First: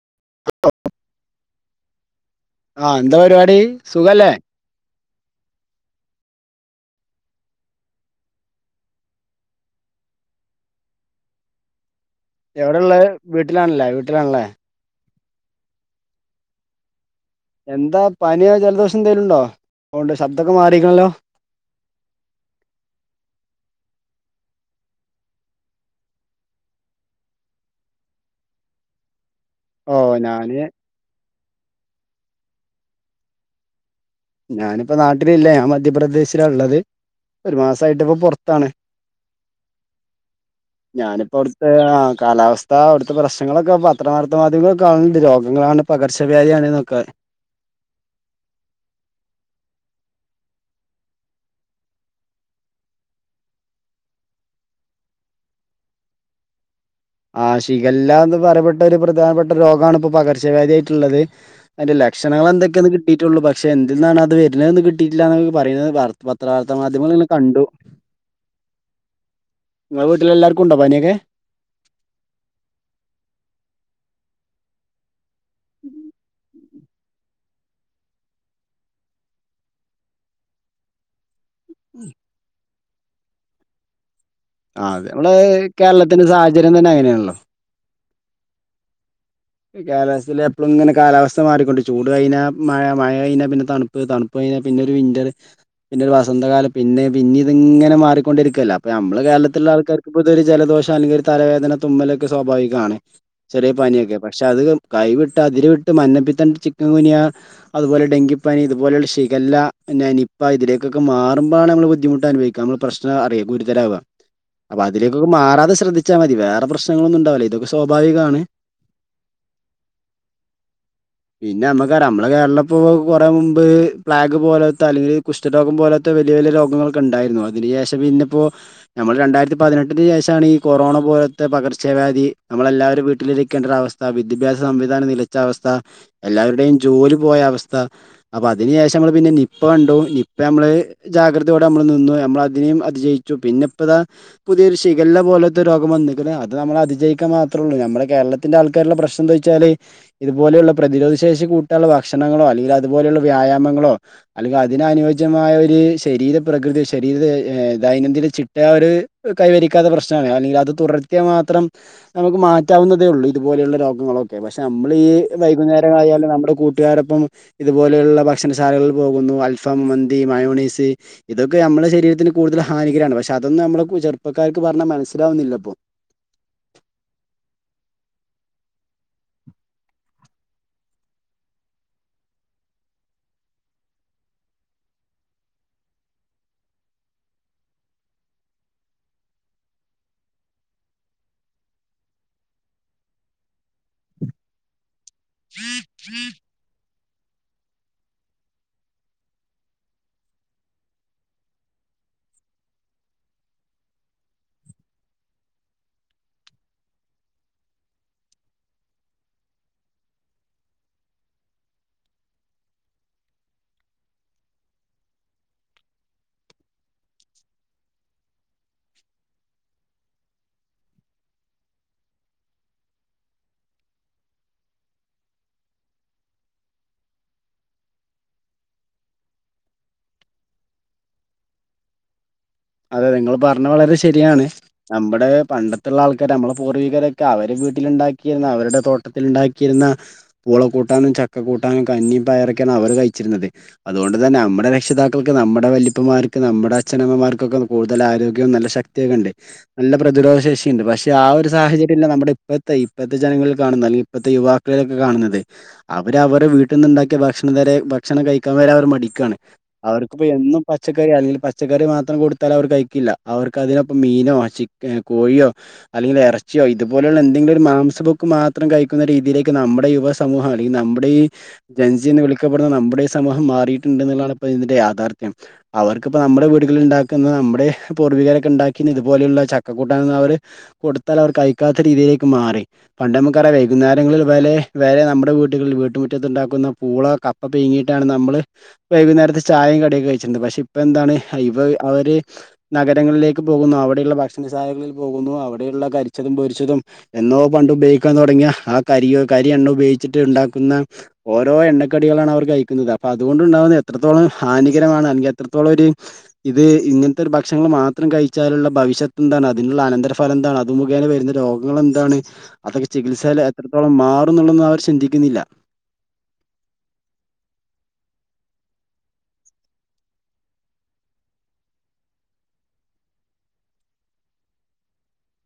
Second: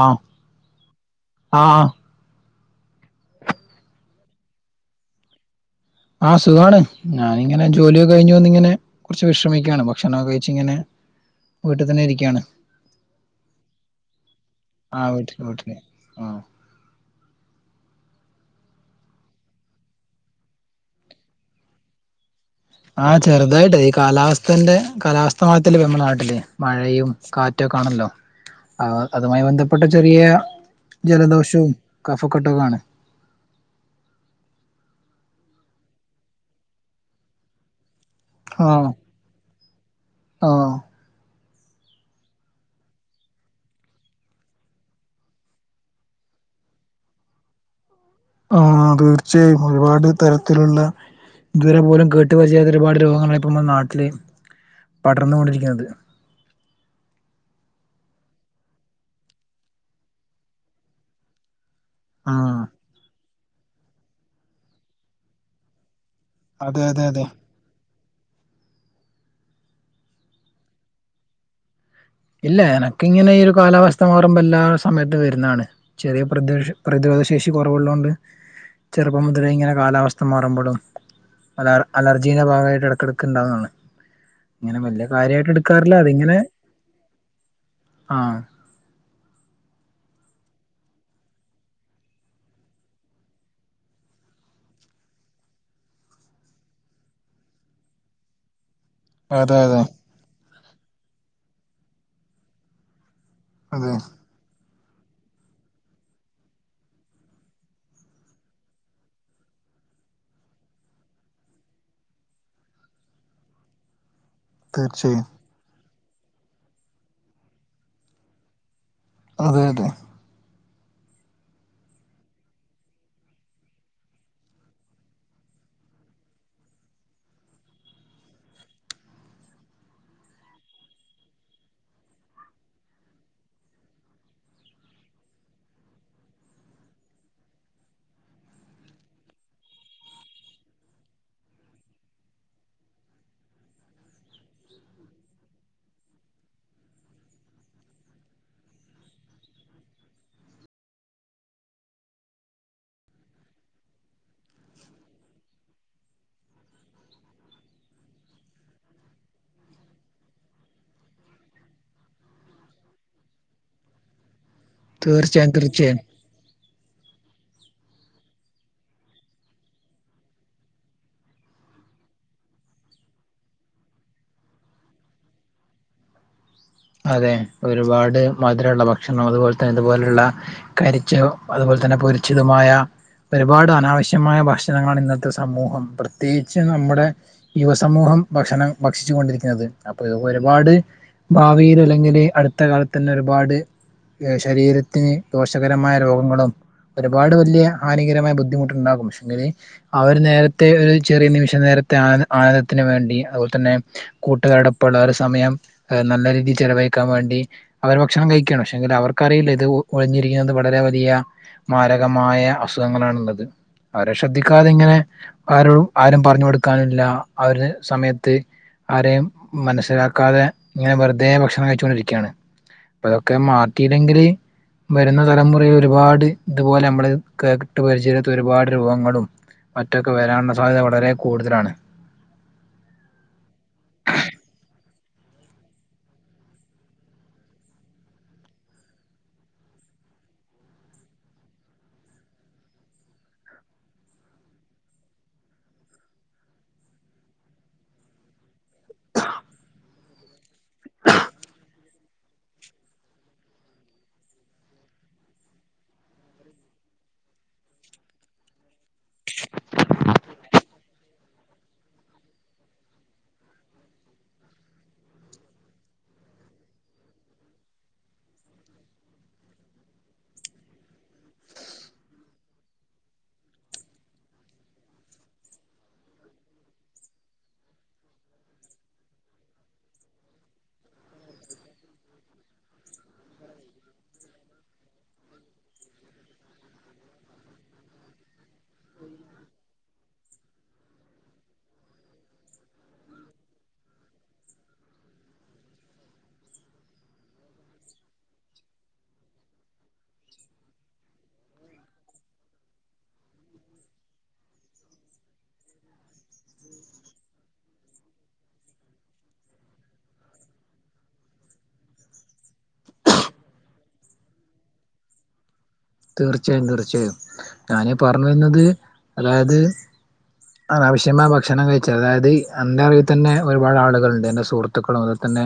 ആഹ് ആഹ് ആഹ് എന്ത പരുപാടി സുഖല്ലെ ആഹ് സുഖവാണ് ഞാനിങ്ങനെ ജോലിയൊകെ കഴിഞ്ഞു വന്ന് ഇങ്ങനെ കൊറ്ച്ച് വിശ്രമിക്കാണ് ഭക്ഷണൊകെ കഴിച്ചിങ്ങനെ വീട്ടി തന്നെ ഇരിക്കാണ് എവിടെള്ളത് വീട്ടിലാണല്ലെ വീട്ടിലാൺലെ ആഹ് വീട്ട്ല് വീട്ട്ല് ആഹ് എന്താ പനിയൊ ജലദോഷെന്തേലുണ്ടൊ? അതോണ്ട് ശബ്ദൊക്കെ മാറിക്ക്ണല്ലൊ ആഹാ ചെറ്തായിട്ട്. ഈ കാലാവസ്ഥന്റെ കാലാവസ്ഥ മാറ്റല്ലെ ഞമ്മളെ നാട്ടില് മഴയും കാറ്റൊക്കാണല്ലൊ. അതുമായി ബന്ധ പട്ടെ ഓ ചെറീ ഞാന് ജലദോഷം കഫക്കെട്ടൊകാണ് ഞാനിപ്പൊ നാട്ടിലില്ല. ഞാൻ മധ്യപ്രദേശിലാ ഇള്ളത് ഒരു മാസായിട്ട് ഇപ്പൊ പൊറ് ത്താണ് ആഹ് ആഹ് ഞാനിപ്പൊ അവിട്ത്തെ കാലാവസ്ഥ അവിട്ത്തെ പ്രശ്നങ്ങളൊക്ക പത്രവാർത്ത മാധ്യമങ്ങളൊക്ക കാണൽണ്ട് രോഗങ്ങളാണ് പകർച്ചവ്യാദിയാണ് ന്നൊക്ക ആഹ് തീർച്ചയായും. ഒരുപാട് തരത്തില്ള്ള ഇതുവരെ പോലും കേട്ട്പരിചയത്തൊര് ഒരുപാട് രോഗങ്ങളാണ് ഇപ്പ നമ്മ്ടെ നാട്ടില് പടർന്നുകൊണ്ടിരിക്ക്ന്നത് ആഹ് ശിഖല്ലാന്ന് പറയപ്പെട്ടൊര് പ്രധാനപ്പെട്ട രോഗാണ് ഇപ്പൊ പകർച്ചവ്യാധി ആയിട്ട്ള്ളത് അയിന്റെ ലക്ഷണങ്ങള് ആഹ് എന്തൊക്കെന്ന് കിട്ടിട്ടൊള്ളു പക്ഷെ എന്തിൽന്നാണത് വർന്നേന്ന് കിട്ടീട്ടില്ലന്നൊക പറീണത് പത്രവാർത്ത അതെ അതെ മാധ്യമങ്ങൾല് അതെ ഇങ്ങന കണ്ടു ഇങ്ങള വീട്ട്ലെല്ലാർക്കുണ്ടൊ പനിയൊക്കെ ഇല്ല എനക്കിങ്ങനെ ഈ ഒര് കാലാവസ്ഥ മാറുമ്പൊ എല്ലാ സമയത്തും വര്ന്നാണ് ചെറിയ പ്രദേഷം പ്രതിരോധ ശേഷി കൊറവ്ള്ളോണ്ട് ചെറുപ്പം മുതലേ ഇങ്ങനെ കാലാവസ്ഥ മാറുമ്പളും അലർ അലർജീന്റെ ഭാഗായിട്ട് ഇടയ്ക്കെടക്ക് ഇണ്ടാവുന്നാണ് ആഹ് അത് ഞമ്മളെ കേരളത്തിന്റെ സാഹചര്യം തന്നെ അങ്ങനെയാണല്ലൊ ആഹ് കേരളത്തിലെ എപ്പളും ങ്ങനെ കാലാവസ്ഥ മാറിക്കൊണ്ട് ചൂട് കഴിഞ്ഞാ മഴ മഴ കഴിഞ്ഞ പിന്നെ തണ് പ്പ് തണുപ്പ് കഴിഞ്ഞ പിന്നൊരു വിന്റർ പിന്നൊരു വസന്തകാലം പിന്നെ പിന്നെ ഇതിങ്ങനെ മാറിക്കൊണ്ടിരിക്കല്ലെ ഇപ്പ ഞമ്മള അതെ കേരളത്തില്ള്ള അതെ ആൾക്കാർക് ഇപ്പൊ ഇതൊര് ജലദോഷം അല്ലെങ്കി ഒരു തലവേദന തുമ്മലൊക്കെ സ്വാഭാവികാണ് ചെറിയ അതെ പനിയൊക്കെ പക്ഷെ അത് കൈവിട്ട് അതിര് വിട്ട് മഞ്ഞപ്പിത്തണ്ട് ചിക്കൻ ങ്കുനിയ അതുപോലെ ഡെങ്കിപ്പനി ഇതുപോല്ള്ള ശിഖല്ല, നിപ്പ ഇതിലേകൊക്കെ മാറുമ്പാണ് ഞമ്മള് ബുദ്ധിമുട്ട് അുഭവ നമ്മള് പ്രശ്നാറി ഗുരുതരാവ ഉ അപ്പ അതിലേകൊക്കെ മാറാതെ ശ്രദ്ധിച്ചാ മതി വേറെ പ്രശ്നങ്ങളൊന്നുണ്ടാവില്ല ഇതൊക്കെ സ്വാഭാവികാണ് അതെതെ പിന്നെ നമ്മക്കറ്യ നമ്മള് കേരളപ്പോ കൊറേ മുമ്പ് ഫ്ളാഗ് പോലത്ത തലയിൽ കുഷ് ട്ട രോഗം പോലാത്തെ വല്യ വല്യ രോഗങ്ങൾക്കെണ്ടായിരുന്നു അതിന് ശേഷം പിന്നിപ്പോ നമ്മള് രണ്ടായിരത്തി പതിനെട്ടിന് ശേഷാണീ ഈ കൊറോണ പോലത്തെ പകർച്ചവ്യാധി നമ്മളെല്ലാവരും വീട്ടിലിരിക്കേണ്ട ഒരു അവസ് ത്ത വിദ്യബാസ സംവിധാനം നിലച്ച അവസ്ഥ എല്ലാവരുടെയും ജോലി പോയ അവസ്ഥ അപ്പൊ അതിന് ശേഷം നമ്മള് പിന്നെ നിപ്പ കണ്ടു നിപ്പ അമ്മള് ജാഗ്രതയോടെ നമ്മള് നിന്നു നമ്മൾതിനെയും അതിജയിച്ചു പിന്നെ ഇപ്പതാ പുതിയൊരു ഷിഗല്ല പോലത്തെ രോഗം വന്നിക്ക്‌ണ് അത് നമ്മള് അതിജയിക്കൻ മാത്രേള്ളൂ നമ്മുടെ കേരളത്തിന്റെ ആൾ കാര്ള്ള പ്രശ്നം എന്ത വെച്ചാല് ഇതുപോലെയുള്ള പ്രതിരോധ ശേഷി കൂട്ടാനുള്ള ഭക്ഷണങ്ങളോ അല്ല അതുപോലെയുള്ള വ്യായാമങ്ങളോ അല്ലെങ്കില് അതിന് അനുയോജ്യമായരു ശരീര പ്രകൃതി ശരീര ദൈനംദിന ചിട്ട ആഹ് ഒര് കൈവരിക്കാത പ്രശ്നാണ് അല്ലെങ്കിൽ അത് തുടർത്തിയാ മാത്രം നമുക്ക് മാറ്റാവുന്നതേ ഉള്ളൂ ഇതുപോലെയുള്ള രോഗങ്ങളൊക്കെ പക്ഷെ നമ്മൾ ഈ തീർച്ചയായും വൈകുന്നേരാ തീർച്ചയായും യാലും നമ്മുടെ കൂട്ടുകാരൊപ്പം ഇതുപോലെയുള്ള ഭക്ഷണശാലകളിൽ പോകുന്നു അൽഫം മന്തി മയോനൈസ് ഇതൊക്കെ അമ്മെളെ ശരീരത്തിന് കൂടുതൽ ഹാനികരാണ് പക്ഷെ അതന്നും നമ്മള് ചെറുപകാർക്ക് പറഞ്ഞാ മനസിലാവുന്നില്ലപ്പൊ അതെ ഒരുപാട് മധുരള്ള ഭക്ഷണം അതുപോൽതെ ഇതുപോലെയുള്ള കരിചോ അതുപോലെ തന്നെ പൊരിച്ചതുമായ ഒരുപാട് അനാവശ്യമായ ഭക്ഷണങ്ങണ് ഇന്നത്തെ സമൂഹം പ്രത്യേകിച്ച് നമ്മുടെ യുവസമൂഹം ഭക്ഷണം ഭക്ഷിച്ചു കൊണ്ടിരിക്കണത് അപ്പൊ ഇതൊക്ക ഒരുപാട് ഭാവിയില് അല്ലെങ്കില് അടുത്ത കാലത്തനേയ് ഒരുപാട് ശരീരത്തിന് ദോഷകരമായ രോഗങ്ങളും ഒരുപാട് വല്ല്യ ഹാനികരമായ ബുദ്ധിമുട്ടുണ്ടാകും പക്ഷെങ്കില് അവര് നേരത്തെ ഒരു ചെറിയ നിമിഷം നേരത്തെ ആന ആനന്ദത്തിന് വേണ്ടി അതുപോലെ തന്നെ കൂട്ടുകാരട് ഒപ്പോള്ളരു സമയം നല്ല രീതിയിൽ ചെലവഴിക്കാൻ വേണ്ടി അവര് ഭക്ഷണം കഴിക്കാണ് പക്ഷെങ്കി അവർക്കറിയില്ല ഇത് ഒഴിഞ്ഞിരിക്കുന്നത് വളരെ വലിയ മാരകമായ അസുഅങ്ങളാണുള്ളത് അവരെ ശ്രദ്ധിക്കാതെ ഇങ്ങനെ ആരും ആരും പറഞ്ഞു കൊടുക്കാനില്ല, ആ ഒര് സമയത്ത് ആരെയും മനസ്സിലാക്കാതെ ഇങ്ങനെ വെറുതേ ഭക്ഷണം കഴിച്ച്കൊണ്ടിരിക്കാണ്. ഇപ്പതൊക്കെ മാറ്റീനെല്ലെങ്കില് വരുന്ന തലമുറയെ ഒരുപാട് ഇതുപോലമ്മള് കേട്ട് പരിചയില്ലാത്ത ഒരുപാട് രോഗങ്ങളും അറ്റാക്ക് വരാനുള്ള സാധ്യത വളരെ കൂടുതലാണ്‌. അതെ നിങ്ങള് പറഞ്ഞെ വളരെ ശരിയാണ്. നമ്മ്ടെ പണ്ടത്തുള്ളാൾക്കാര് നമ്മളെ പൂർവികരൊക്കെ അവര് വീട്ടില് ഇണ്ടാക്കിയിരുന്ന അവരുടെ തോട്ട് ട്ടത്തിൽ ഇണ്ടാക്കിയിര്ന്ന പൂള കൂട്ടാനും, ചക്ക കൂട്ടാനും, കഞ്ഞിം പയറൊക്കേണ് അവര് കഴിച്ചിരുന്നത്. അതുകൊണ്ട് തന്നെ നമ്മുടെ രക്ഷിതാക്കൾക്ക് നമ്മുടെ വല്ലി പ്പമാർക്ക് നമ്മുടെ അച്ഛനമ്മമാർ ക്കൊക്കെ കൂടുതൽ ആരോഗ്യവും നല്ല ശക്തിയൊക്കെണ്ട്. നല്ല പ്രതിരോധ ശേഷിയ്ണ്ട്. പക്ഷെ ആ ഒരു സാഹചര്യല്ല നമ്മുടെ ഇപ്പത്തെ ഇപ്പത്തെ ജനങ്ങളിൽ കാണുന്നെ, അല്ലെങ്കിൽ ഇപ്പത്തെ യുവാ [unintelligible] കാണുന്നത്. അവര് അവരെ വീട്ട്ന്ന്- ണ്ടാക്കിയ ഭക്ഷണം വരെ ഭക്ഷണം കഴിക്കാൻ വരേ അവര് മടിക്കാണ്. അവർക്ക്പ്പൊ എന്നും പച്ചക്കറി അല്ലെങ്കി പച്ചക്കറി മാത്രം കൊടുത് ത്താല് അവര് കഴിക്കില്ല. അവർക്ക് അതിനൊപ്പം മീനോ ചക്ക ഏ കോഴിയോ അല്ലെങ്കില് എറച്ചിയോ ഇതുപോലെള്ള എന്തെങ്കിലൊര് മാംസബുക്ക് മാത്രം കഴിക്കുന്ന രീതിയിലേക്ക് നമ്മുടെ യുവസ മൂഹാളി നമ്മുടെ ഈ ജൻസീ ന്ന് വിളിക്കപ്പെടുന്ന നമ്മുടെ ഈ സമൂഹം മാറിയിട്ടുണ്ടെന്നുള്ളതാണ് ഇപ്പ ഇതിന്റെ യാഥാർത്ഥ്യം. അവർക്ക്പ്പ നമ്മടെ വീടുകളിൽ ഇണ്ടാ [unintelligible] നമ്മുടെ പൂർവികരൊക്കെ ഉണ്ടാക്കീന്ന് ഇതുപോലെയുള്ള ചക്കക്കൂട്ടാനൊന്നു അവര് കൊടുത്താലവർ കഴിക്കാത്ത രീതിയിലേക്ക് മാറി. പണ്ടമ്മക്കറിയാ വൈകുന്നേരങ്ങളിൽ വലേ വരെ നമ്മുടെ വീടുകളിൽ വീട്ടുമുറ്റത്തുണ്ടാക്കുന്ന പൂള ക പ്പ പീങ്ങിയിട്ടാണ് നമ്മള് വൈകുന്നേരത്തെ ചായിം കടിയൊക്കെ കഴ്ച്ചിര്ന്നത്, പക്ഷെ ഇപ്പ എന്താണ് ഇവ അവര് നഗരങ്ങളിലേക്ക് പോകുന്നു, അവിടെയുള്ള ഭക്ഷണശാലകളിൽ പോകുന്നു. അവിടെയുള്ള കരിച്ചതും പൊരിച്ചതും എന്നോ പണ്ട് ഉപയോഗിക്കാൻ തൊടങ്ങിയ ആ കരിയോ കരി എണ്ണ ഉപയോഗിച്ചിട്ട് ഇണ്ടാക്കുന്ന ഓരോ എണ്ണക്കടികളാണ് അവർ കഴിക്കുന്നത്, അപ്പൊ അതുകൊണ്ടുണ്ടാവുന്ന എത്രത്തോളം ഹാനികരമാണ് അല്ലെങ്കിൽ എത്രത്തോളൊര് ഇത് ഇങ്ങൻത്തൊര് ഭക്ഷണങ്ങൾ മാത്രം കഴിച്ചാലുള്ള ഭവിഷത്തെന്താണ്, അതിനുള്ള അനന്തര ഫലം എന്താണ്, അത് മുഖേന വരുന്ന രോഗ ങ്ങളെന്താണ്? അതൊക്കെ ചികിത്സാല് എത്രത്തോളം മാറും ന്ന്ള്ളന്നും അവർ ചിന്തിക്കുന്നില്ല. തീർച്ചയായും തീർച്ചയായും. ഞാന് പറഞ്ഞു വര്ന്നത് അതായത് അനാവശ്യമായ ഭക്ഷണം കഴിച്ചത്, അതായത് എന്റെറിവിത്തന്നെ ഒരുപാട് ആളുകള്ണ്ട് എന്റെ സുഹൃ ത്തുക്കളും അതുപോലെത്തന്നെ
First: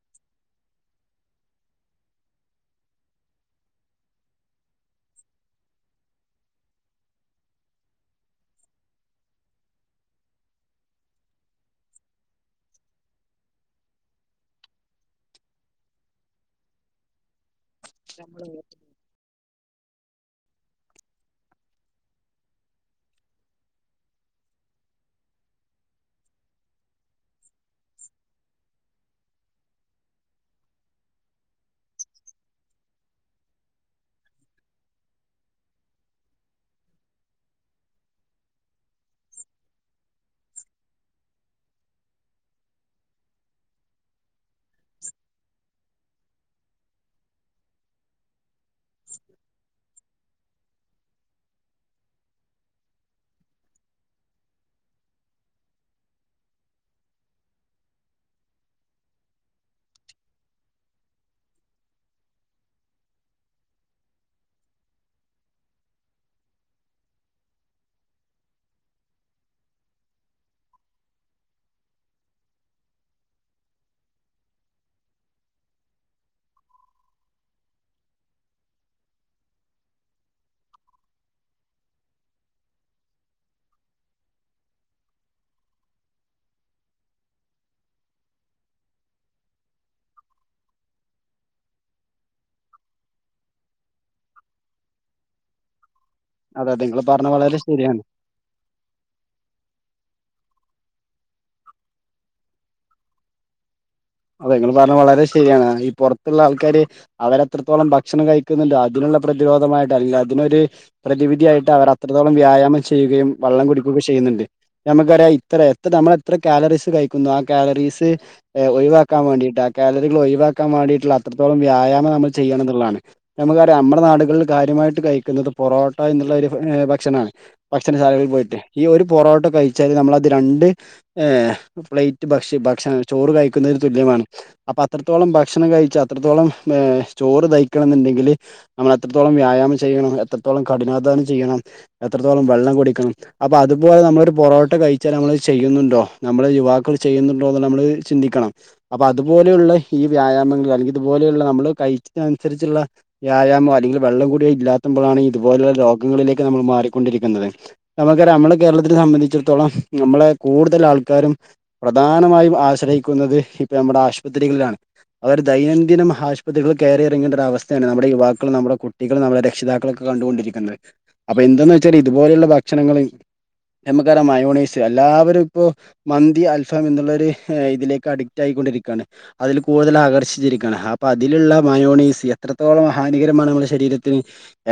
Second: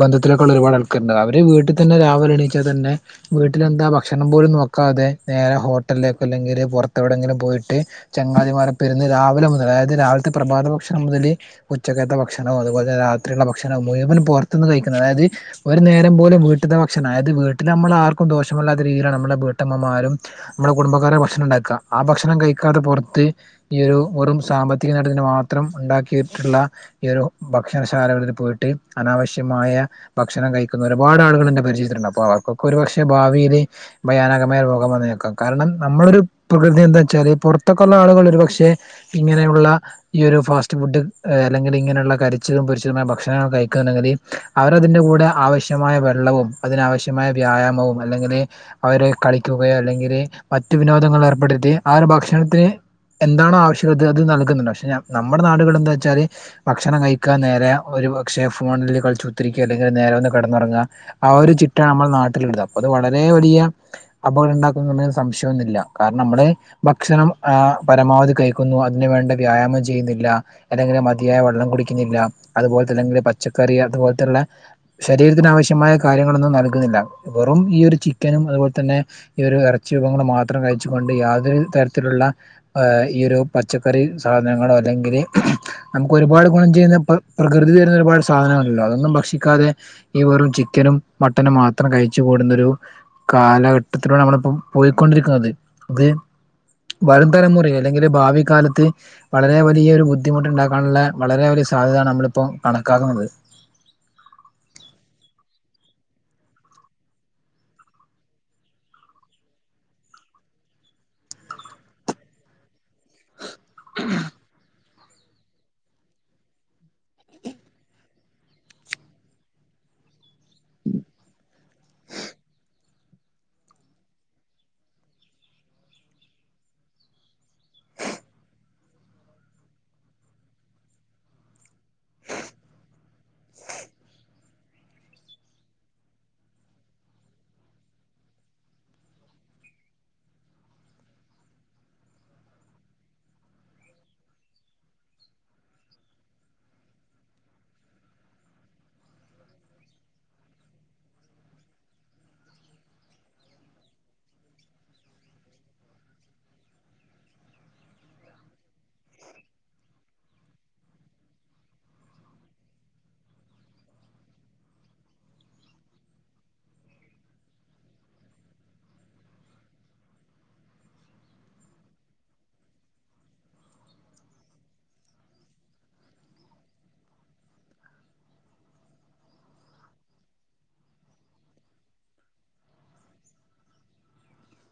ബന്ധത്തിലൊക്കെള്ള ഒരുപാട് ആൾക്കാര്ണ്ട്, അവര് വീട്ട്ത്തന്നെ രാവിലെ എണീച്ചാൽ തന്നെ വീട്ട്ലെന്താ ഭക്ഷണം പോലും നോക്കാതെ നേരെ ഹോട്ടൽലേക്ക് അല്ലെങ്കില് പൊർത്തെവിടെങ്കിലും പോയിട്ട് ചങ്ങാതിമാരൊപ്പ ഇരുന്ന് രാവിലെ മുതല്, അതായത് രാവിൽത്തെ പ്രഭാത ഭക്ഷണം മുതല് ഉച്ചക്കത്തെ ഭക്ഷണോം, അതുപോൽ തന്നെ രാത്രിള്ളെ ഭക്ഷണം മുഴുവനും പൊർത്ത്ന്ന് കഴിക്കണം അതായത് ഒരു നേരം പോലും വീട്ട്ത്തെ ഭക്ഷണം, അതായത് വീട്ടിലമ്മളാർക്കും ദോഷമല്ലാത്ത രീതിയിലാണ് നമ്മുടെ വീട്ടമ്മമാരും നമ്മുടെ കുടുംബക്കാരാ ഭക്ഷണണ്ടാക്ക. ആ ഭക്ഷണം കഴിക്കാതെ പൊർത്ത് ഈ ഒരു വെറും സാമ്പത്തിക നേട്ടത്തിന് മാത്രം ഉണ്ടാക്കിയിട്ട്ള്ള ഈ ഒരു ഭക്ഷണശാലകളിൽ പോയിട്ട്, അനാവശ്യമായ ഭക്ഷണം കഴിക്കുന്ന ഒരുപാടാളുകൾ എന്റെ പരിചയത്തില്ണ്ട്. അപ്പൊ അവർക്കൊക്കെ ഒരുപക്ഷെ ഭാവിയില് ഭയാനക മായ രോഗം വന്നേക്കാം. കാരണം, നമ്മളൊരു പ്രകൃതി എന്താച്ചാല് പൊർത്തൊക്കെള്ള ആളുകൾ ഒരു പക്ഷെ ഇങ്ങനെയുള്ള ഈ ഒരു ഫാസ്റ്റ് ഫുഡ്, ഏ അല്ലെങ്കില് ഇങ്ങനെയുള്ള കരിച്ചതും, പൊരിച്ചതുമായ ഭക്ഷണങ്ങൾ കഴിക്കാണെങ്കില് അവരതിന്റെകൂടെ ആവശ്യമായ വെള്ളവും, അതിനാവശ്യമായ വ്യായാമവും അല്ലെങ്കില് അവരെ കളിക്കുകയോ അല്ലെങ്കില്, മറ്റു വിനോദങ്ങൾ ഏർപ്പെടുത്തി ആ ഒരു ഭക്ഷണത്തിന് എന്താണാവശ്യകത് അത് നൽകുന്നുണ്ട്, പക്ഷെ നമ്മുടെ നാടുകൾ എന്താച്ചാല് ഭക്ഷണം കഴിക്കാൻ നേരേ ഒരു പക്ഷെ ഫോൺള് കൾച്ച് കുത്തിഇരിക്കാ അല്ലെങ്കി നേരേ വന്ന് കേടന്നൊറങ്ങാ ആ ഒരു ചിട്ട ഞമ്മളെ നാട്ടിലുല്ലാ അപ്പൊ അത് വളരെ വലിയാ അപകടം ണ്ടാക്കുമെന്ന് സംശയൊന്നുല്ലാ കാര്ണം നമ്മള് ഭക്ഷണം ആ പരമാവധി കഴിക്കുന്നു അതിന് വേണ്ട വ്യായാമം ചെയ്യുന്നില്ലാ. [unintelligible] മതിയായ വെള്ളം കുടിക്കുന്നില്ല അതുപോൽത്തേ അല്ലെങ്കില് പച്ചക്കറി അതുപോൽത്തള്ള ശരീരത്തിന് ആവശ്യമായ കാര്യങ്ങളൊന്നും നൽകുന്നില്ല വെറും ഈ ഒരു ചിക്കനും അതുപോൽ തന്നെ ഈ ഒരു എറച്ചി വിഭവങ്ങള് മാത്രം കഴിച്ചുകൊണ്ട് യാതൊരു തര്ത്തിലുള്ള ഈ ഒരു പച്ചക്കറി സാധനങ്ങളോ അല്ലെങ്കില് നമുക്ക് ഒരുപാട് ഗുണം ചെയ്യുന്ന പ്ര പ്രകൃതി തരുന്ന ഒരുപാട് സാധനങ്ങളല്ലോ അതൊന്നും ഭക്ഷിക്കാതെ ഈ വെറും ചിക്കനും മട്ടനും മാത്രം കഴിച്ചു കൂടുന്ന ഒരു കാലഘ ത്തിലൂടെ നമ്മളിപ്പം പോയിക്കൊണ്ടിരിക്കുന്നത് ത് അതെ നിങ്ങൾ വരും പറഞ്ഞ വളരെ തലമുറ ശരിയാണ് അല്ലെങ്കില് ഭാവി കാലത്ത് വളരെ വലിയ ഒരു ബുദ്ധിമുട്ട് ണ്ടാക്കാന്ള്ള വളരെ വലിയ സാധ്യതാണ് നമ്മള്പ്പൊ കണക്കാക്കുന്നത്. അതെ ങ്ങള് പർഞ്ഞ വളരെ ശേരിയാണ് ഈ പൊറത്ത്ള്ള ആൾക്കാര് അവരത്രത്തോളം ഭക്ഷണം കഴിക്ക്ന്ന്ണ്ട് അതിനുള്ള പ്രതിരോധമായിട്ട് എല്ലാ തിനൊരു പ്രതിവിധിയായിട്ട് അവർ അത്രത്തോളം വ്യായാമം ചെയ്യുകയും വള്ളം കുടിക്കൊക്കേ ചെയ്യുന്ന്ണ്ട്. ഞമ്മക്കറിയാം ഇത്ര എത്ര നമ്മള എത്ര കേലറീസ് കഴിക്കുന്നു ആ കേലറീസ് എ ഒയ് വാ ക്കാം വേണ്ടിട്ട് ആ കേലറികൾ ഒയ് വാക്കാം വാണ്ടീട്ട്ള്ള അത്രത്തോളം വ്യായാമം നമ്മള് ചെയ്യണം ന്ന്ള്ളാണ്. നമുക്കറിയാം നമ്മടെ നാട്കൾല് കാര്യമായിട്ട് കഴിക്കുന്നത് പൊറോട്ട എന്നുള്ള ഒരു ഭക്ഷണാ. ഭക്ഷണശാലകളിൽ പോയിട്ട് ഈ ഒരു പൊറോട്ട കയ്ച്ചാല് ന്നമ്മളത് രണ്ട് ഏഹ് പ്ലേറ്റ് ഭക്ഷ ഭക്ഷണ ചോ ടു കയ്ക്കുന്നര് തുല്യമാണ്, അപ്പൊ അത്രത്തോളം ഭക്ഷണം കഴിച്ച അത്രത്തോളം ഏ ചോറ് ദയ്ക്കണം ന്ന്ണ്ടെങ്കില് നമ്മള എത്രത്തോളം വ്യായാമം ചെയ്യണം, എത്രത്തോളം കഠിനാധ്യാനം ചെയ്യണം, എത്രത്തോളം വെള്ളം കുടിക്കണം. അപ്പൊ അതുപോലെ നമ്മളൊരു പൊറോട്ട കയ്ച്ചാൽ നമ്മള് ചെയ്യുന്നുണ്ടോ, നമ്മളെ യുവാക്കൾ ചെയ്യുന്നുണ്ടോന്ന്ള്ളത് നമ്മള് ചിന്തിക്കണം. അപ്പൊ അതുപോലെയുള്ള ഈ വ്യായാമങ്ങൾ അല്ലെങ്കി ഇതുപോലെയുള്ള നമ്മള് കയ്ച്ച അൻസര്ച്ച്ള്ള വ്യായാമൊ അല്ലെങ്കില് വെള്ളം കുടിയോ ഇല്ലാത്ത്മ്പ്ളാണ് ഇതുപോലേ രോഗങ്ങളിലേക്ക് ഞമ്മൾ മാറിക്കൊണ്ടിരിക്കുന്നത്. നമുക്കറിയാം ഞമ്മടെ കേരളത്തിനെ സംബന്ധിച്ചിട്ത്തോളം ഞമ്മളെ കൂടുതല് ആൾക്കാരും പ്രധാനമായും ആശ്രയിക്കുന്നത് ഇപ്പൊ ഞമ്മടെ ആശുപത്രികളിലാണ്. അവർ ദൈനംദിനം ആശുപത്രികൾല് കയറിയിറങ്ങേണ്ട ഒരു അവസ്ഥേണ് നമ്മുടെ യുവാക്കളും, നമ്മുടെ കുട്ടികളും, നമ്മുടെ രക്ഷിതാക്കള് കണ്ടൊണ്ടിരിക്കണ്ടേ അപ്പൊ എന്തെന്ന് വെച്ചാല് ഇതുപോലുള്ള ഭക്ഷണങ്ങള് ഞമ്മക്കറിയാം മയോനൈസ് എല്ലാവരും ഇപ്പോ മന്തി, അൽഫാം, എന്നുള്ളൊര് ഇതിലേക്ക് അടി റ്റായിക്കൊണ്ടിരിക്കാണ്. അതിൽ കൂടുതൽ ആകർഷിച്ചിരിക്ക്ണ്, അപ്പൊ അതില്ള്ള മയോണീസ് എത്രത്തോളം ഹാനീകരമാണ് ഞമ്മളെ ശരീരത്തിന്.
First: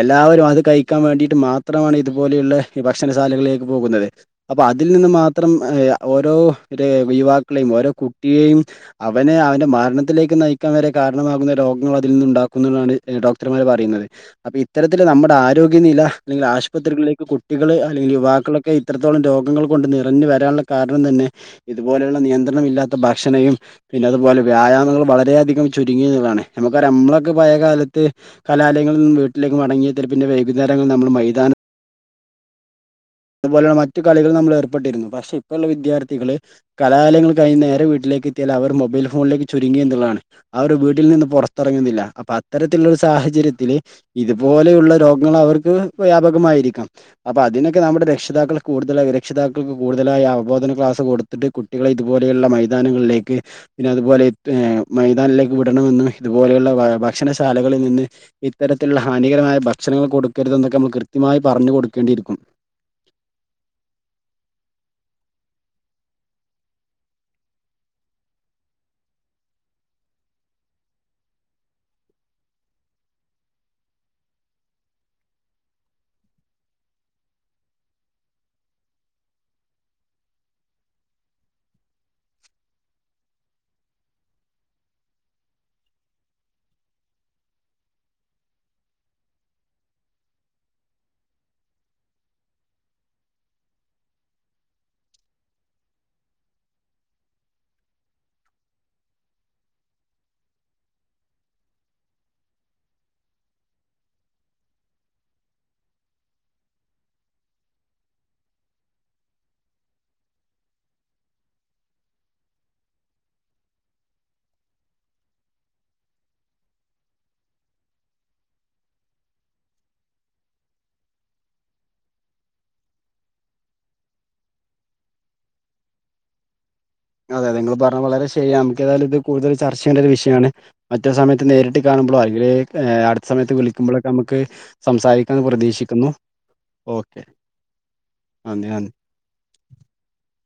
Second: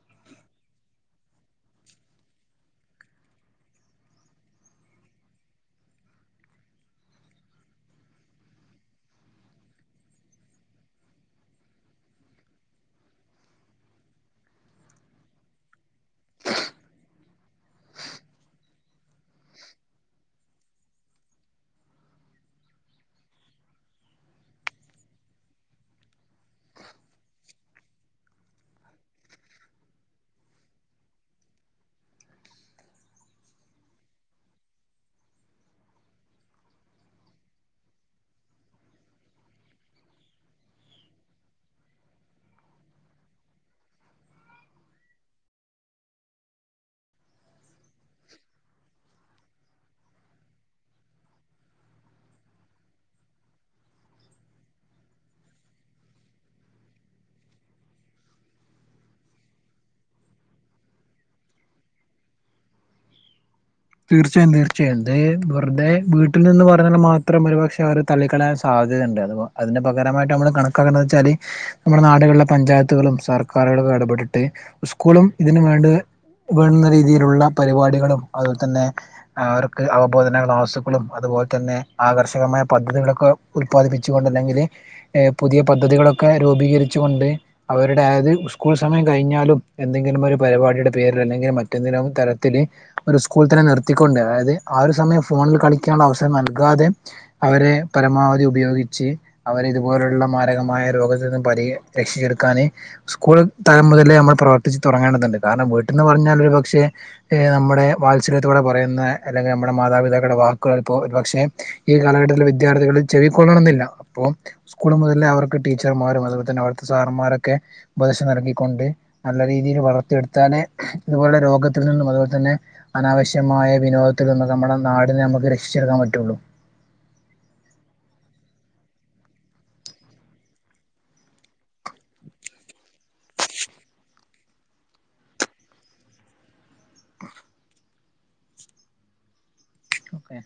എല്ലാവരും അത് കയ്ക്കാൻ വേണ്ടിയിട്ട് മാത്രമാണ് ഇതു പോലെയുള്ള ഈ ഭക്ഷണ ശാലകളിലേക്ക് പോകുന്നത്. അപ്പൊ അതിൽ നിന്ന് മാത്രം ഏ ഓരോ ര് യുവാക്കളെയും ഓരോ കുട്ടിയെയും അവനെ അവന്റെ മര്ണത്തിലേക്ക് നയിക്കാൻ വരെ കാര്ണമാകുന്ന രോഗങ്ങൾ അതിൽ നിന്ന് ഉണ്ടാക്കുന്ന്ള്ളാണ് ഏ ഡോക്ടർമാര് പറിയുന്നത്. അപ്പൊ ഇത്തരത്തില് നമ്മടെ ആരോഗ്യനില അല്ലെങ്കില് ആശുപത്രികളിലേക്ക് കുട്ടികള് അല്ലെങ്കില് യുവാക്കളൊക്കെ എത്രത്തോളം രോഗങ്ങള് കൊണ്ട് നിറഞ്ഞു വരാള്ള കാരണം തന്നെ ഇതുപോലെള്ള നിയന്ത്രണമില്ലാത്ത ഭാക്ഷണയും പിന്നെ അതുപോലെ വ്യായാമങ്ങള് വളരെയധികം ചുരുങ്ങിന്ന്ള്ളാണ് നമ്മക്കറിയാം മ്മളൊക്കെ പയേകാലത്ത് കലാലയങ്ങളിൽ നിന്നും വീട്ടിലേക്കും മടങ്ങിയ തെരപ്പിന്റെ വൈകുന്നേരങ്ങൾ ന്നമ്മള് മൈതാന അതുപോലെ മറ്റു കളികൾ നമ്മള് ഏർപ്പെട്ടിരുന്നു പക്ഷെ ഇപ്പള്ള വിദ്യാർഥികള് കലാലയങ്ങള് കഴിഞ്ഞ് നേരെ വീട്ടിലേക്ക് എത്തിയാൽ അവർ മൊബൈൽ ഫോൺലേക്ക് ചുരുങ്ങി എന്ന്ള്ളാണ്. അവർ വീട്ടിൽ നിന്ന് പൊറത്ത്റങ്ങുന്നില്ലാ, അപ്പൊ അത്തരത്തിലുള്ളൊരു സാഹചര്യത്തില് ഇത്പോലെയുള്ള രോഗങ്ങള് അവർക്ക് വ്യാപകമായിരിക്കാം, അപ്പൊ അതിനൊ ക്കെ നമ്മുടെ രക്ഷിതാക്കൾ കൂടുതലായി രക്ഷിതാക്കൾക്ക് കൂടുതലായി അവബോധന ക്ലാസ് കൊടുത്തിട്ട് കുട്ടികളെ ഇതുപോലെയുള്ള മൈ ധാനങ്ങളിലേക്ക് പിന്നെ അതുപോലെ മൈതാനിലേക്ക് വിടണമെന്നും, ഇതുപോലെയുള്ള ഭ ഭക്ഷണശാലകളിൽ നിന്ന് ഇത്തരത്തിലുള്ള ഹാനികരമായ ഭക്ഷണങ്ങൾ കൊടുക്കരുത് എന്നൊക്കെ നമ്മൾ കൃത്യമായി പറഞ്ഞു കൊടുക്കേണ്ടിയിരിക്കും. തീർച്ചയായും, തീർച്ചയായും ഇത് വെറുതെ വീട്ടിൽ നിന്ന് പറഞ്ഞാൽ മാത്രം ഒരുപക്ഷെ അവർ തള്ളിക്കളയാൻ സാധ്യതുണ്ട് അത് അതിന്റെ പകരമായിട്ട് നമ്മള് കണക്കാക്കന്ന് വെച്ചാല് നമ്മുടെ നാടുകളിലെ പഞ്ചായത്തുകളും, സർക്കാരുകളൊക്കെ ഇടപെട്ടിട്ട്. സ്കൂളും ഇതിന് വേണ്ട് വേണുന്ന രീതിയിലുള്ള പരിപാടികളും അതുപോൽതന്നെ അവർക്ക് അവബോധന ക്ലാസുകളു അതുപോൽതന്നെ ആകർഷകമായ പദ്ധതികളൊക്കെ ഉത്പാദിപ്പിച്ചുകൊണ്ട് അല്ലെങ്കില് പുതിയ പദ്ധതികളൊക്കെ രൂപീകരിച്ചുകൊണ്ട്. അവരുടെ അതായത് സ്കൂൾ സമയം കഴിഞ്ഞാലും. എന്തെങ്കിലും ഒരു പരിപാടിയുടെ പേരിൽ അല്ലെങ്കിൽ മറ്റെന്തിലും തരത്തില് ഒരു സ്കൂൾ തന്നെ നിർത്തിക്കൊണ്ട്, അതായത് ആ ഒരു സമയം ഫോണിൽ കളിക്കാനുള്ള അവസരം നൽകാതെ അവരെ പരമാവധി ഉപയോഗിച്ച്. അവരെ ഇതുപോലുള്ള മാരകമായ രോഗത്തി നിന്നും പരി രക്ഷിച്ചെടുക്കാന് സ്കൂൾ തലം മുതലേ നമ്മൾ പ്രവർത്തിച്ച് തുടങ്ങേണ്ടതുണ്ട്. കാരണം വീട്ടന്ന് പറഞ്ഞാൽ ഒരു പക്ഷെ നമ്മുടെ വാത്സല്യത്തോടെ പറയുന്ന, അല്ലെങ്കിൽ നമ്മുടെ മാതാപിതാക്കളുടെ വാക്കുകൾപ്പോ ഒരുപക്ഷെ ഈ കാലഘട്ടത്തിലെ വിദ്യാർത്ഥികളിൽ ചെവിക്കൊള്ളണംന്നില്ല. അപ്പൊ സ്കൂൾ മുതലേ അവർക്ക് ടീച്ചർമാരും അതുപോലെതന്നെ അവിടുത്തെ സാർന്മാരൊക്കെ ഉപദേശം നൽകിക്കൊണ്ട്, നല്ല രീതിയിൽ വളർത്തിയെടുത്താലെ ഇതുപോലുള്ള രോഗത്തിൽ നിന്നും, അതുപോൽതന്നെ അനാവശ്യമായ വിനോദത്തിൽ നമ്മുടെ നാടിനെ നമുക്ക് രക്ഷിച്ചെടുക്കാൻ പറ്റൂള്ളൂ. അതെ അതെ നിങ്ങള് പറഞ്ഞത് വളരെ ശരിയാ നമുക്കേതായാലും ഇത് കൂടുതൽ ചർച്ച ചെയ്യണ്ട ഒരു വിഷയാണ്. മറ്റ് സമയത്ത് നേരിട്ട് കാണുമ്പൊളോ അല്ലെങ്കിൽ അടുത്ത സമയത്ത് വിളിക്കുമ്പളൊക്കെ നമ്മക്ക് സംസാരിക്കാന്ന് പ്രതീക്ഷിക്കുന്നു. ഓക്കെ നന്ദി നന്ദി ഓക്കെ